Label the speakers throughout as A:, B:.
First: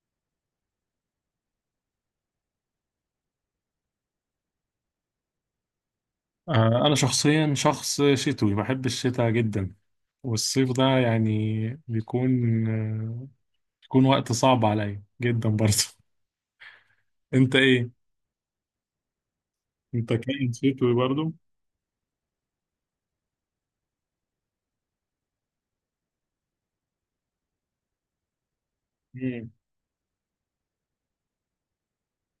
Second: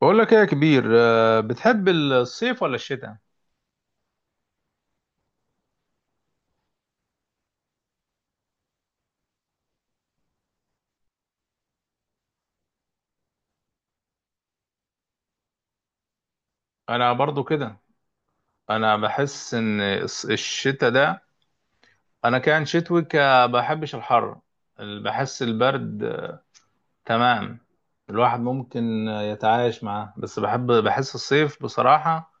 A: بقول لك ايه يا كبير، بتحب الصيف ولا الشتاء؟
B: أنا شخصيا شخص شتوي بحب الشتاء جدا، والصيف ده يعني بيكون آه، بيكون وقت صعب عليا جدا برضه.
A: انا برضو
B: أنت
A: كده.
B: إيه؟
A: انا بحس ان
B: أنت كائن
A: الشتاء
B: شتوي
A: ده.
B: برضه؟
A: انا كان شتوي بحبش الحر. بحس البرد، تمام. الواحد ممكن
B: مم.
A: يتعايش معاه، بس بحس الصيف بصراحة.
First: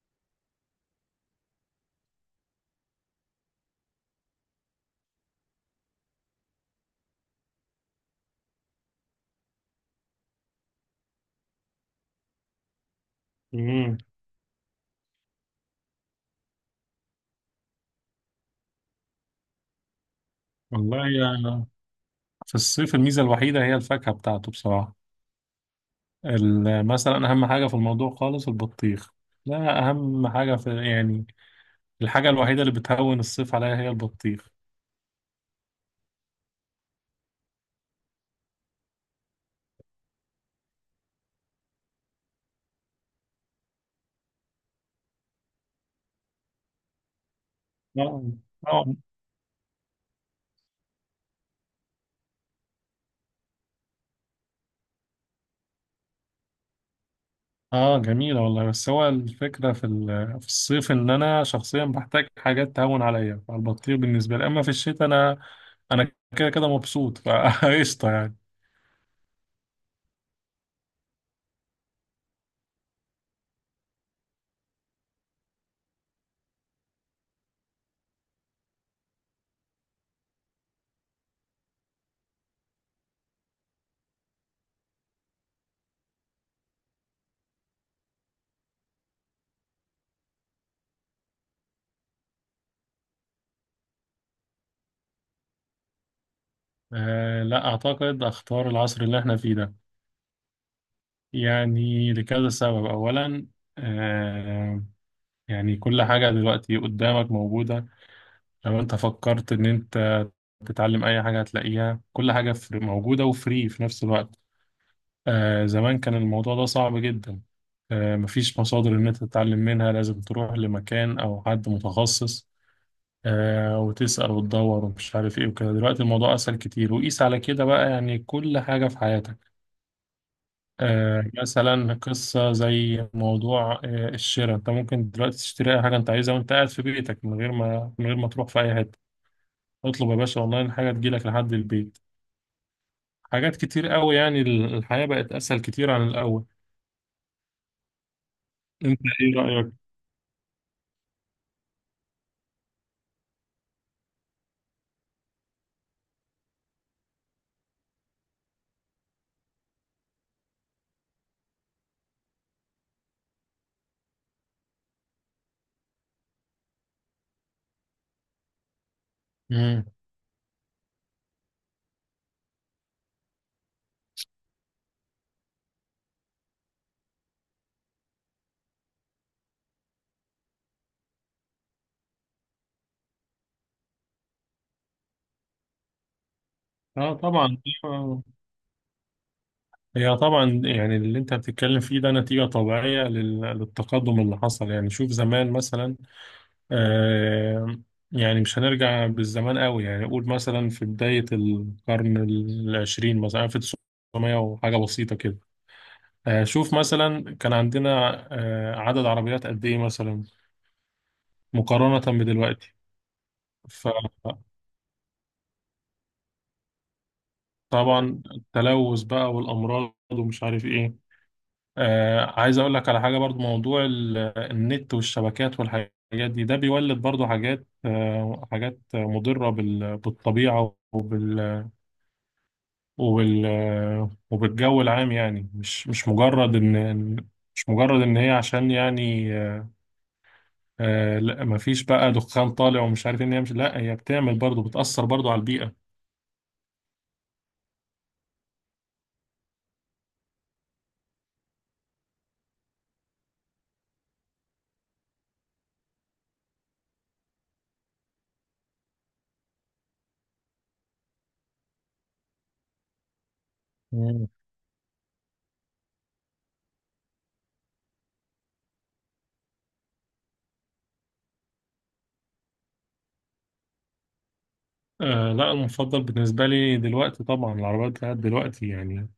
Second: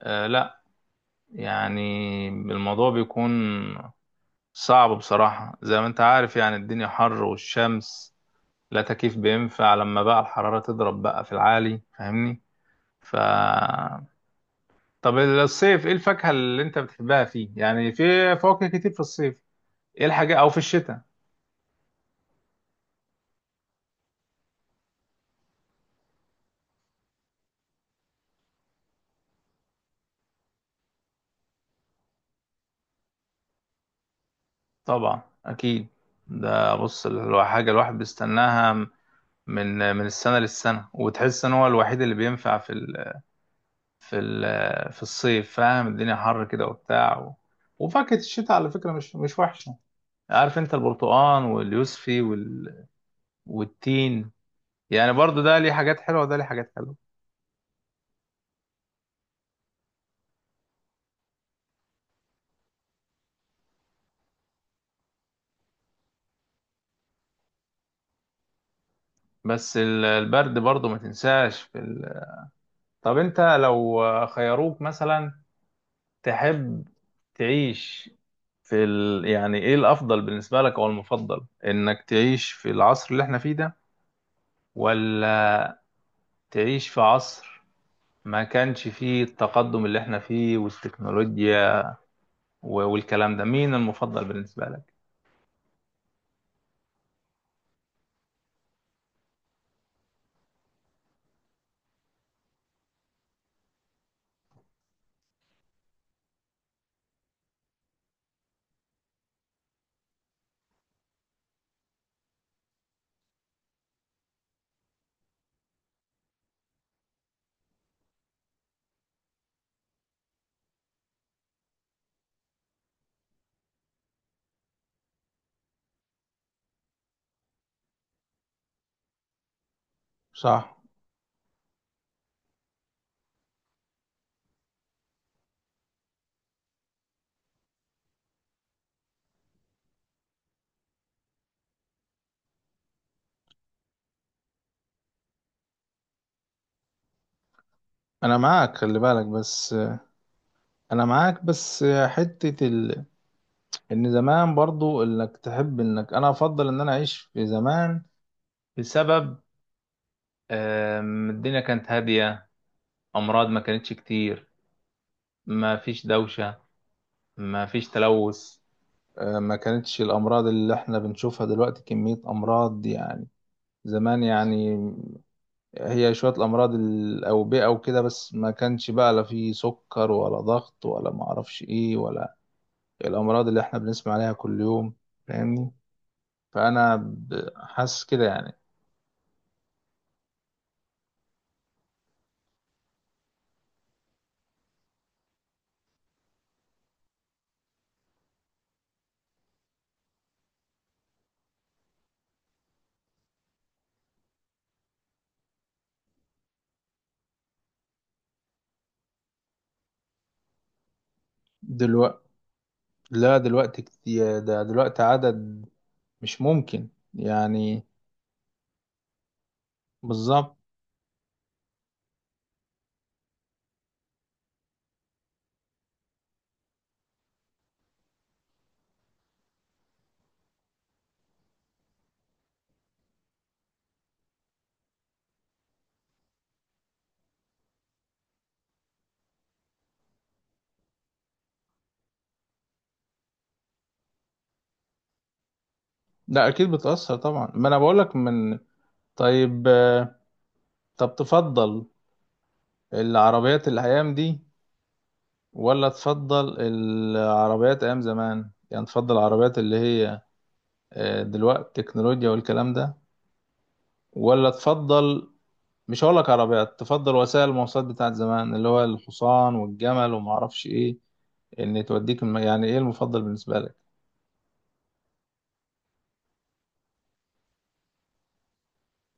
A: لا يعني الموضوع بيكون صعب بصراحة، زي ما انت عارف يعني الدنيا حر والشمس، لا تكييف بينفع لما بقى الحرارة تضرب بقى في العالي، فاهمني؟ ف
B: مم.
A: طب الصيف، ايه الفاكهة اللي انت بتحبها فيه؟ يعني في فواكه كتير في الصيف. ايه الحاجة او في
B: والله
A: الشتاء؟
B: يعني في الصيف الميزة الوحيدة هي الفاكهة بتاعته بصراحة. مثلا أهم حاجة في الموضوع خالص البطيخ. لا، أهم حاجة في يعني الحاجة الوحيدة اللي بتهون الصيف عليا هي البطيخ.
A: طبعا اكيد. ده بص، حاجة الواحد بيستناها من السنة للسنة، وتحس ان هو الوحيد اللي بينفع في الصيف. فاهم؟ الدنيا حر كده وبتاع و... وفاكهة الشتاء على
B: آه.
A: فكرة مش وحشة. عارف انت، البرتقال واليوسفي وال... والتين، يعني برضو ده ليه حاجات حلوة وده ليه حاجات حلوة.
B: اه، جميلة والله، بس هو الفكرة في الصيف ان انا شخصيا بحتاج حاجات تهون عليا، فالبطيخ بالنسبة لي، اما في الشتاء انا كده كده مبسوط فقشطة يعني.
A: بس البرد برضو ما تنساش في ال... طب انت لو خيروك مثلا، تحب تعيش في ال... يعني ايه الافضل بالنسبه لك او المفضل، انك تعيش في العصر اللي احنا فيه ده، ولا تعيش في عصر ما كانش فيه التقدم اللي احنا فيه والتكنولوجيا والكلام ده؟ مين المفضل بالنسبه لك؟
B: لا، اعتقد اختار العصر اللي احنا فيه ده، يعني لكذا سبب. اولا، آه يعني كل حاجة دلوقتي قدامك موجودة. لو انت فكرت ان انت تتعلم اي حاجة هتلاقيها، كل حاجة موجودة وفري في نفس الوقت. زمان كان الموضوع ده صعب جدا. مفيش مصادر إن أنت تتعلم منها، لازم تروح لمكان أو حد متخصص وتسأل وتدور ومش عارف إيه وكده. دلوقتي الموضوع أسهل كتير، وقيس على كده بقى، يعني كل حاجة في حياتك.
A: صح.
B: مثلا قصة زي موضوع الشراء، أنت ممكن دلوقتي تشتري أي حاجة أنت عايزها وأنت قاعد في بيتك، من غير ما تروح في أي حتة. اطلب يا باشا أونلاين حاجة تجيلك لحد البيت. حاجات كتير قوي، يعني الحياة بقت أسهل كتير عن الأول.
A: انا معاك، خلي
B: أنت
A: بالك
B: إيه رأيك؟
A: بس. انا معاك بس حتة ال... ان زمان، برضو انك تحب انك، انا افضل ان انا اعيش في زمان بسبب، الدنيا كانت هادية، أمراض ما كانتش كتير، ما فيش دوشة، ما فيش تلوث. ما
B: مم.
A: كانتش الأمراض اللي احنا بنشوفها دلوقتي كمية أمراض يعني. زمان يعني هي شوية الأمراض الأوبئة وكده، بس ما كانش بقى لا في سكر ولا ضغط ولا معرفش إيه، ولا الأمراض اللي احنا بنسمع عليها كل يوم. فاهمني؟ فأنا
B: اه طبعا.
A: حاسس كده يعني.
B: هي طبعا يعني اللي انت بتتكلم فيه ده نتيجة طبيعية للتقدم اللي حصل. يعني شوف زمان مثلا، آه يعني مش هنرجع بالزمان قوي، يعني قول مثلا في بداية القرن العشرين، مثلا 1900 وحاجة بسيطة كده. شوف مثلا كان عندنا عدد عربيات قد ايه مثلا
A: دلوقتي،
B: مقارنة بدلوقتي؟
A: لا دلوقتي كتير،
B: فطبعا
A: ده دلوقتي عدد مش ممكن يعني.
B: التلوث بقى والأمراض ومش
A: بالظبط.
B: عارف ايه. عايز اقول لك على حاجه برضو، موضوع النت والشبكات والحاجات دي، ده بيولد برضو حاجات، حاجات مضره بالطبيعه وبال وبالجو العام، يعني مش مجرد ان إن- مش مجرد ان هي عشان يعني، لا، مفيش بقى دخان طالع ومش عارف إيه، ان هي مش، لا، هي بتعمل برضو، بتاثر برضو على البيئه.
A: لا اكيد بتأثر طبعا، ما انا بقولك من. طيب، طب تفضل العربيات الايام دي ولا تفضل العربيات ايام زمان؟ يعني تفضل العربيات اللي هي، دلوقتي تكنولوجيا والكلام ده،
B: مم.
A: ولا تفضل، مش هقولك عربيات، تفضل وسائل المواصلات بتاعت زمان، اللي هو الحصان والجمل وما اعرفش ايه، ان توديك يعني ايه المفضل بالنسبة لك؟
B: لا، المفضل بالنسبه لي دلوقتي طبعا العربيات بتاعت دلوقتي يعني،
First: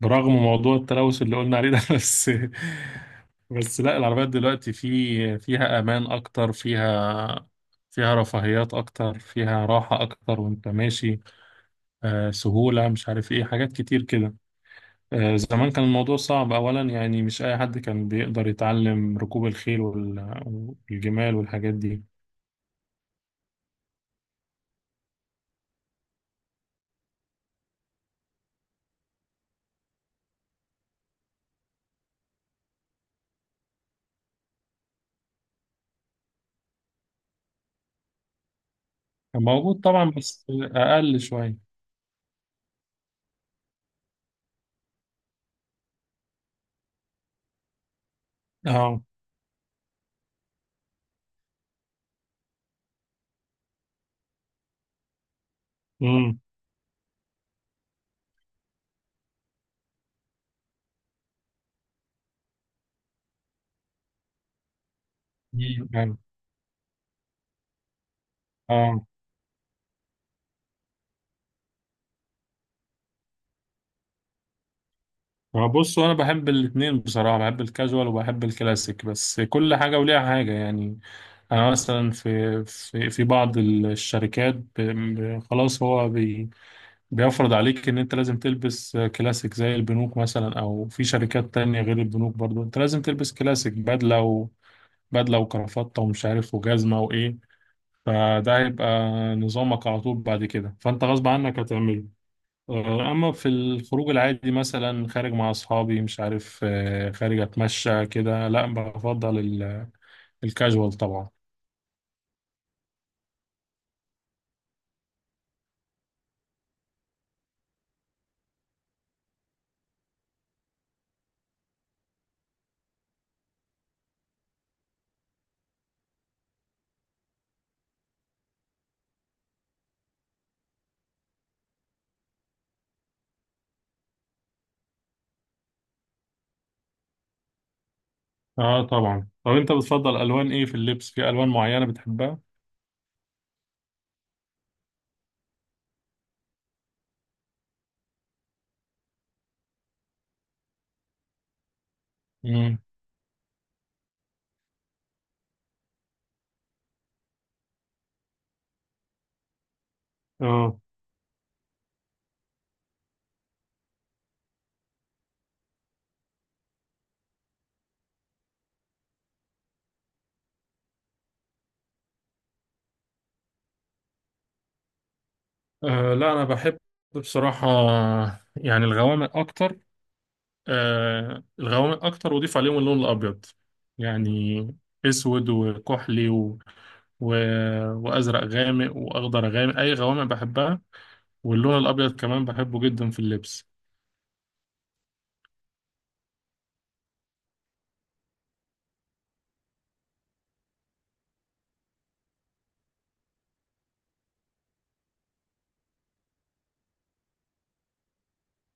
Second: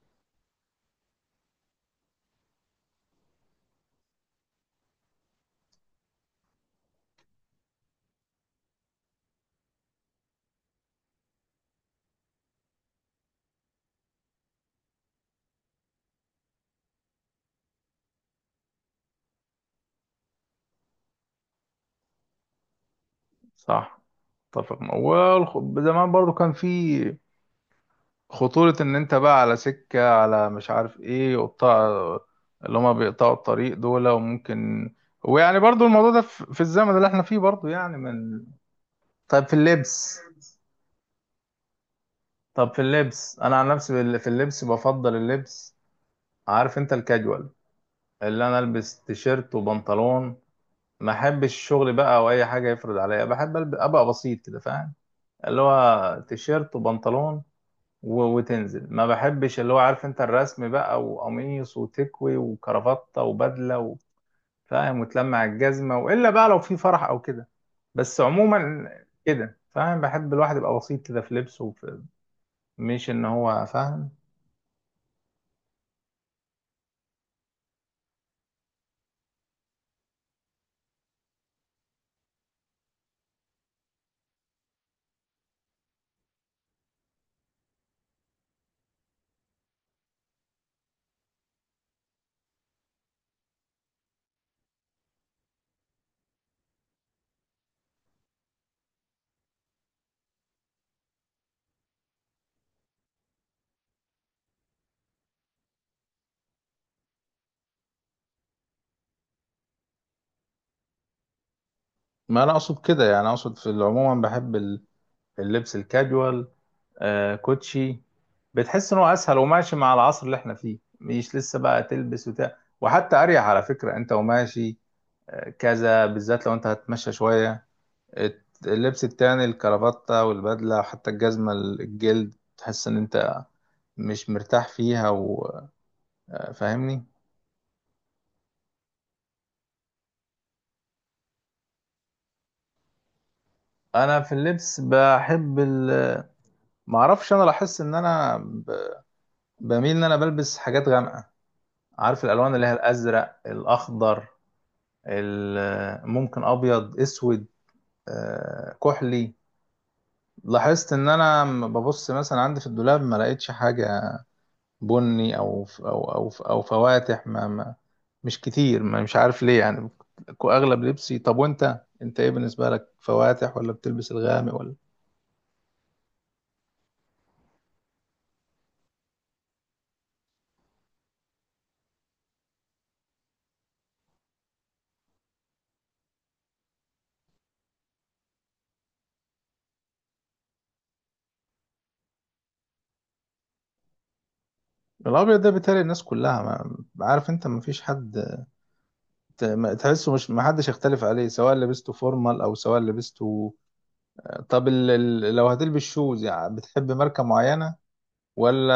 B: برغم موضوع التلوث اللي قلنا عليه ده بس لا، العربيات دلوقتي فيها امان اكتر، فيها فيها رفاهيات اكتر، فيها راحة اكتر وانت ماشي، سهولة، مش عارف ايه، حاجات كتير كده. زمان كان الموضوع صعب اولا، يعني مش اي حد كان بيقدر يتعلم ركوب الخيل والجمال والحاجات دي.
A: صح، اتفق معاك. زمان برضو كان في خطورة، ان انت بقى على سكة، على مش عارف ايه، وقطاع اللي هما بيقطعوا الطريق دول، وممكن، ويعني برضو الموضوع ده في الزمن اللي احنا فيه برضو يعني من.
B: كان
A: طيب، في
B: موجود طبعا
A: اللبس،
B: بس اقل شوية.
A: طب في اللبس انا عن نفسي في اللبس، بفضل اللبس، عارف انت، الكاجوال، اللي انا البس
B: اه.
A: تيشيرت وبنطلون. ما احبش الشغل بقى او اي حاجه يفرض عليا، بحب ابقى بسيط كده، فاهم؟ اللي هو
B: امم.
A: تيشيرت وبنطلون وتنزل. ما بحبش اللي هو، عارف انت، الرسم بقى وقميص وتكوي وكرافتة وبدلة فاهم، وتلمع الجزمة،
B: أيوة.
A: والا بقى لو في فرح او كده. بس عموما
B: اه،
A: كده فاهم، بحب الواحد يبقى بسيط كده في لبسه وفي، مش ان هو فاهم.
B: ما بص، انا بحب الاتنين بصراحه، بحب الكاجوال وبحب الكلاسيك، بس كل حاجه وليها حاجه يعني. انا مثلا في بعض الشركات، خلاص هو بيفرض عليك ان انت لازم تلبس كلاسيك زي البنوك مثلا، او في شركات تانية غير البنوك برضو انت لازم تلبس كلاسيك، بدله وبدله وكرافطه ومش عارف وجزمه وايه. فده هيبقى نظامك على طول بعد كده، فانت غصب عنك هتعمله. اما في الخروج العادي مثلا خارج مع اصحابي، مش عارف، خارج اتمشى كده، لا، بفضل الكاجوال طبعا.
A: ما انا اقصد كده يعني، اقصد في العموم بحب اللبس الكاجوال، آه، كوتشي. بتحس ان هو اسهل وماشي مع العصر اللي احنا فيه، مش لسه بقى تلبس وتاع، وحتى اريح على فكرة انت وماشي، كذا، بالذات لو انت هتمشى شوية. اللبس التاني، الكرافتة والبدلة وحتى الجزمة الجلد، تحس ان انت مش مرتاح فيها، وفاهمني.
B: اه طبعا. طب انت بتفضل الوان ايه في اللبس؟ في الوان معينة بتحبها؟
A: انا في اللبس بحب ال... معرفش، انا لاحظت ان انا ب... بميل ان انا بلبس حاجات غامقة. عارف الالوان اللي هي
B: امم.
A: الازرق، الاخضر، ال... ممكن ابيض، اسود، كحلي.
B: اه.
A: لاحظت ان انا ببص مثلا عندي في الدولاب ما لقيتش حاجة بني او فواتح، ما مش كتير، ما مش عارف ليه يعني، اغلب لبسي. طب وانت، انت ايه بالنسبه لك، فواتح ولا بتلبس الغامق ولا؟
B: لا، انا بحب بصراحة يعني الغوامق اكتر. الغوامق اكتر واضيف عليهم اللون الابيض، يعني اسود وكحلي و... وازرق غامق واخضر غامق، اي غوامق بحبها. واللون الأبيض كمان بحبه جدا في اللبس.
A: الابيض ده بيتهيألي الناس كلها، ما عارف انت، ما فيش حد تحسه، مش، ما حدش يختلف عليه، سواء لبسته فورمال او سواء لبسته. طب لو هتلبس شوز، يعني بتحب ماركه معينه، ولا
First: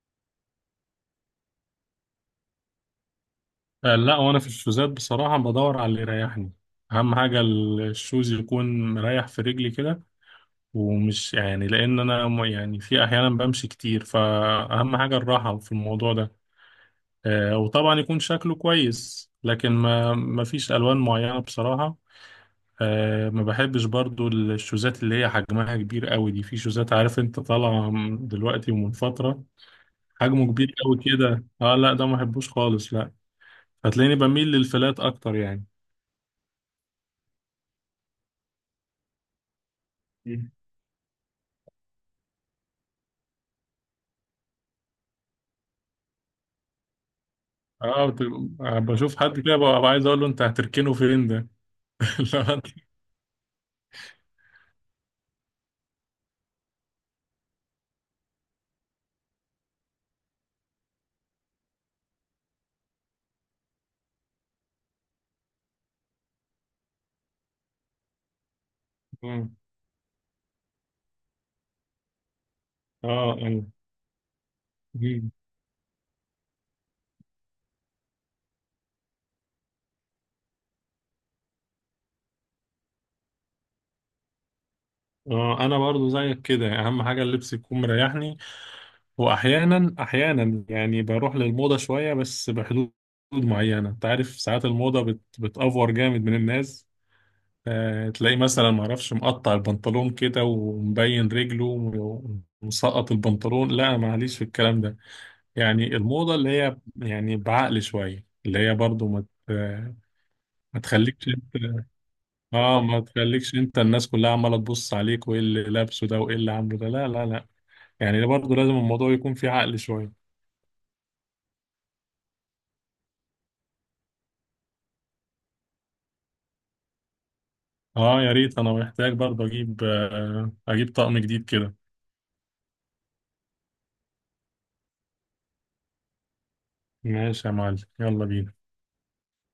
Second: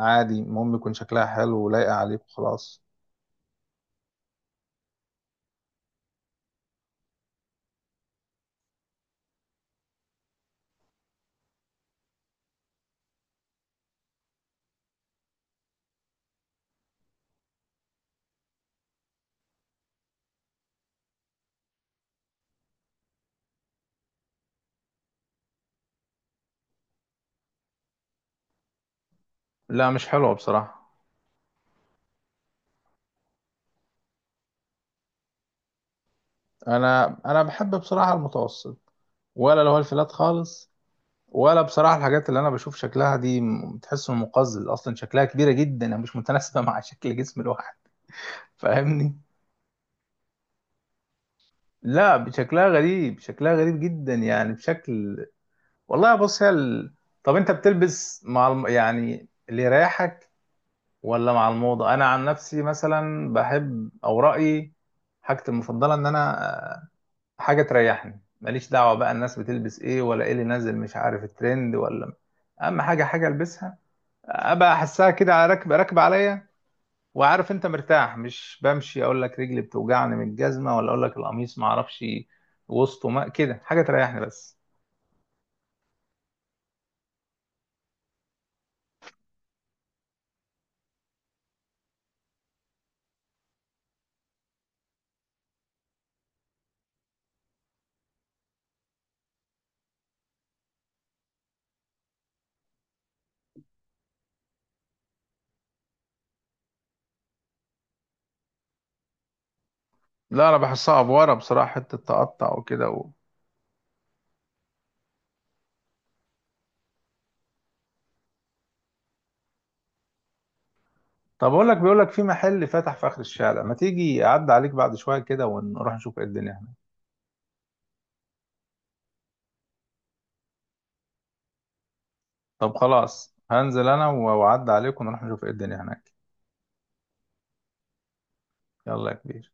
A: عادي المهم يكون شكلها حلو ولايقه عليك وخلاص؟
B: لا، وأنا في الشوزات بصراحة بدور على اللي يريحني. أهم حاجة الشوز يكون مريح في رجلي كده، ومش يعني لأن أنا يعني في أحيانا بمشي كتير، فأهم حاجة الراحة في الموضوع ده. وطبعا يكون شكله كويس، لكن ما فيش ألوان معينة بصراحة. ما بحبش برضو الشوزات اللي هي حجمها كبير قوي دي، في شوزات عارف انت طالعة دلوقتي من فترة،
A: لا مش حلوه
B: حجمه كبير
A: بصراحه.
B: قوي كده. اه لا، ده ما بحبوش خالص، لا. هتلاقيني بميل للفلات اكتر يعني.
A: انا بحب بصراحه المتوسط، ولا لو الفلات
B: مم.
A: خالص ولا. بصراحة الحاجات اللي أنا بشوف شكلها دي، بتحس إنه مقزز أصلا، شكلها كبيرة جدا مش متناسبة مع شكل جسم الواحد.
B: اه بشوف
A: فاهمني؟
B: حد كده ببقى عايز اقول له انت هتركنه فين ده.
A: لا
B: لو
A: شكلها
B: أنت-
A: غريب، شكلها غريب جدا يعني، بشكل. والله بص، هي ال... طب أنت بتلبس مع يعني اللي يريحك، ولا مع الموضة؟ أنا عن نفسي مثلا بحب، أو رأيي، حاجتي المفضلة، إن أنا، آه، حاجة تريحني، ماليش دعوة بقى الناس
B: اه.
A: بتلبس إيه ولا إيه اللي نازل، مش عارف الترند ولا. اهم حاجه، حاجه
B: اه. أيوة.
A: البسها، ابقى احسها
B: مم.
A: كده على، راكب راكب عليا. وعارف انت مرتاح، مش بمشي اقول لك رجلي بتوجعني من الجزمه، ولا اقول لك القميص ما اعرفش وسطه، ما كده، حاجه تريحني بس.
B: اه انا برضو زيك كده، اهم حاجه اللبس يكون مريحني. واحيانا احيانا يعني بروح للموضه شويه، بس بحدود معينه، انت عارف ساعات الموضه بتأفور جامد من الناس. تلاقيه مثلا ما اعرفش مقطع البنطلون كده ومبين رجله، ومسقط البنطلون، لا معليش في الكلام ده، يعني الموضة اللي هي يعني بعقل شوية، اللي هي برضو ت-
A: لا انا
B: ما
A: بحسها
B: تخليكش
A: افوره
B: انت.
A: بصراحه، حته تقطع
B: اه،
A: وكده
B: ما
A: و...
B: تخليكش انت الناس كلها عمالة تبص عليك وايه اللي لابسه ده وايه اللي عامله ده، لا لا لا، يعني ده برضو لازم الموضوع يكون فيه عقل شوية.
A: طب اقول لك، بيقول لك في محل فتح في اخر الشارع، ما تيجي اعدي عليك بعد شويه كده ونروح نشوف ايه الدنيا هناك.
B: اه يا ريت، انا محتاج برضو اجيب طقم جديد كده.
A: طب خلاص هنزل انا، واعدي عليك ونروح نشوف ايه الدنيا هناك.
B: ماشي يا معلم، يلا بينا.
A: يلا يا كبير.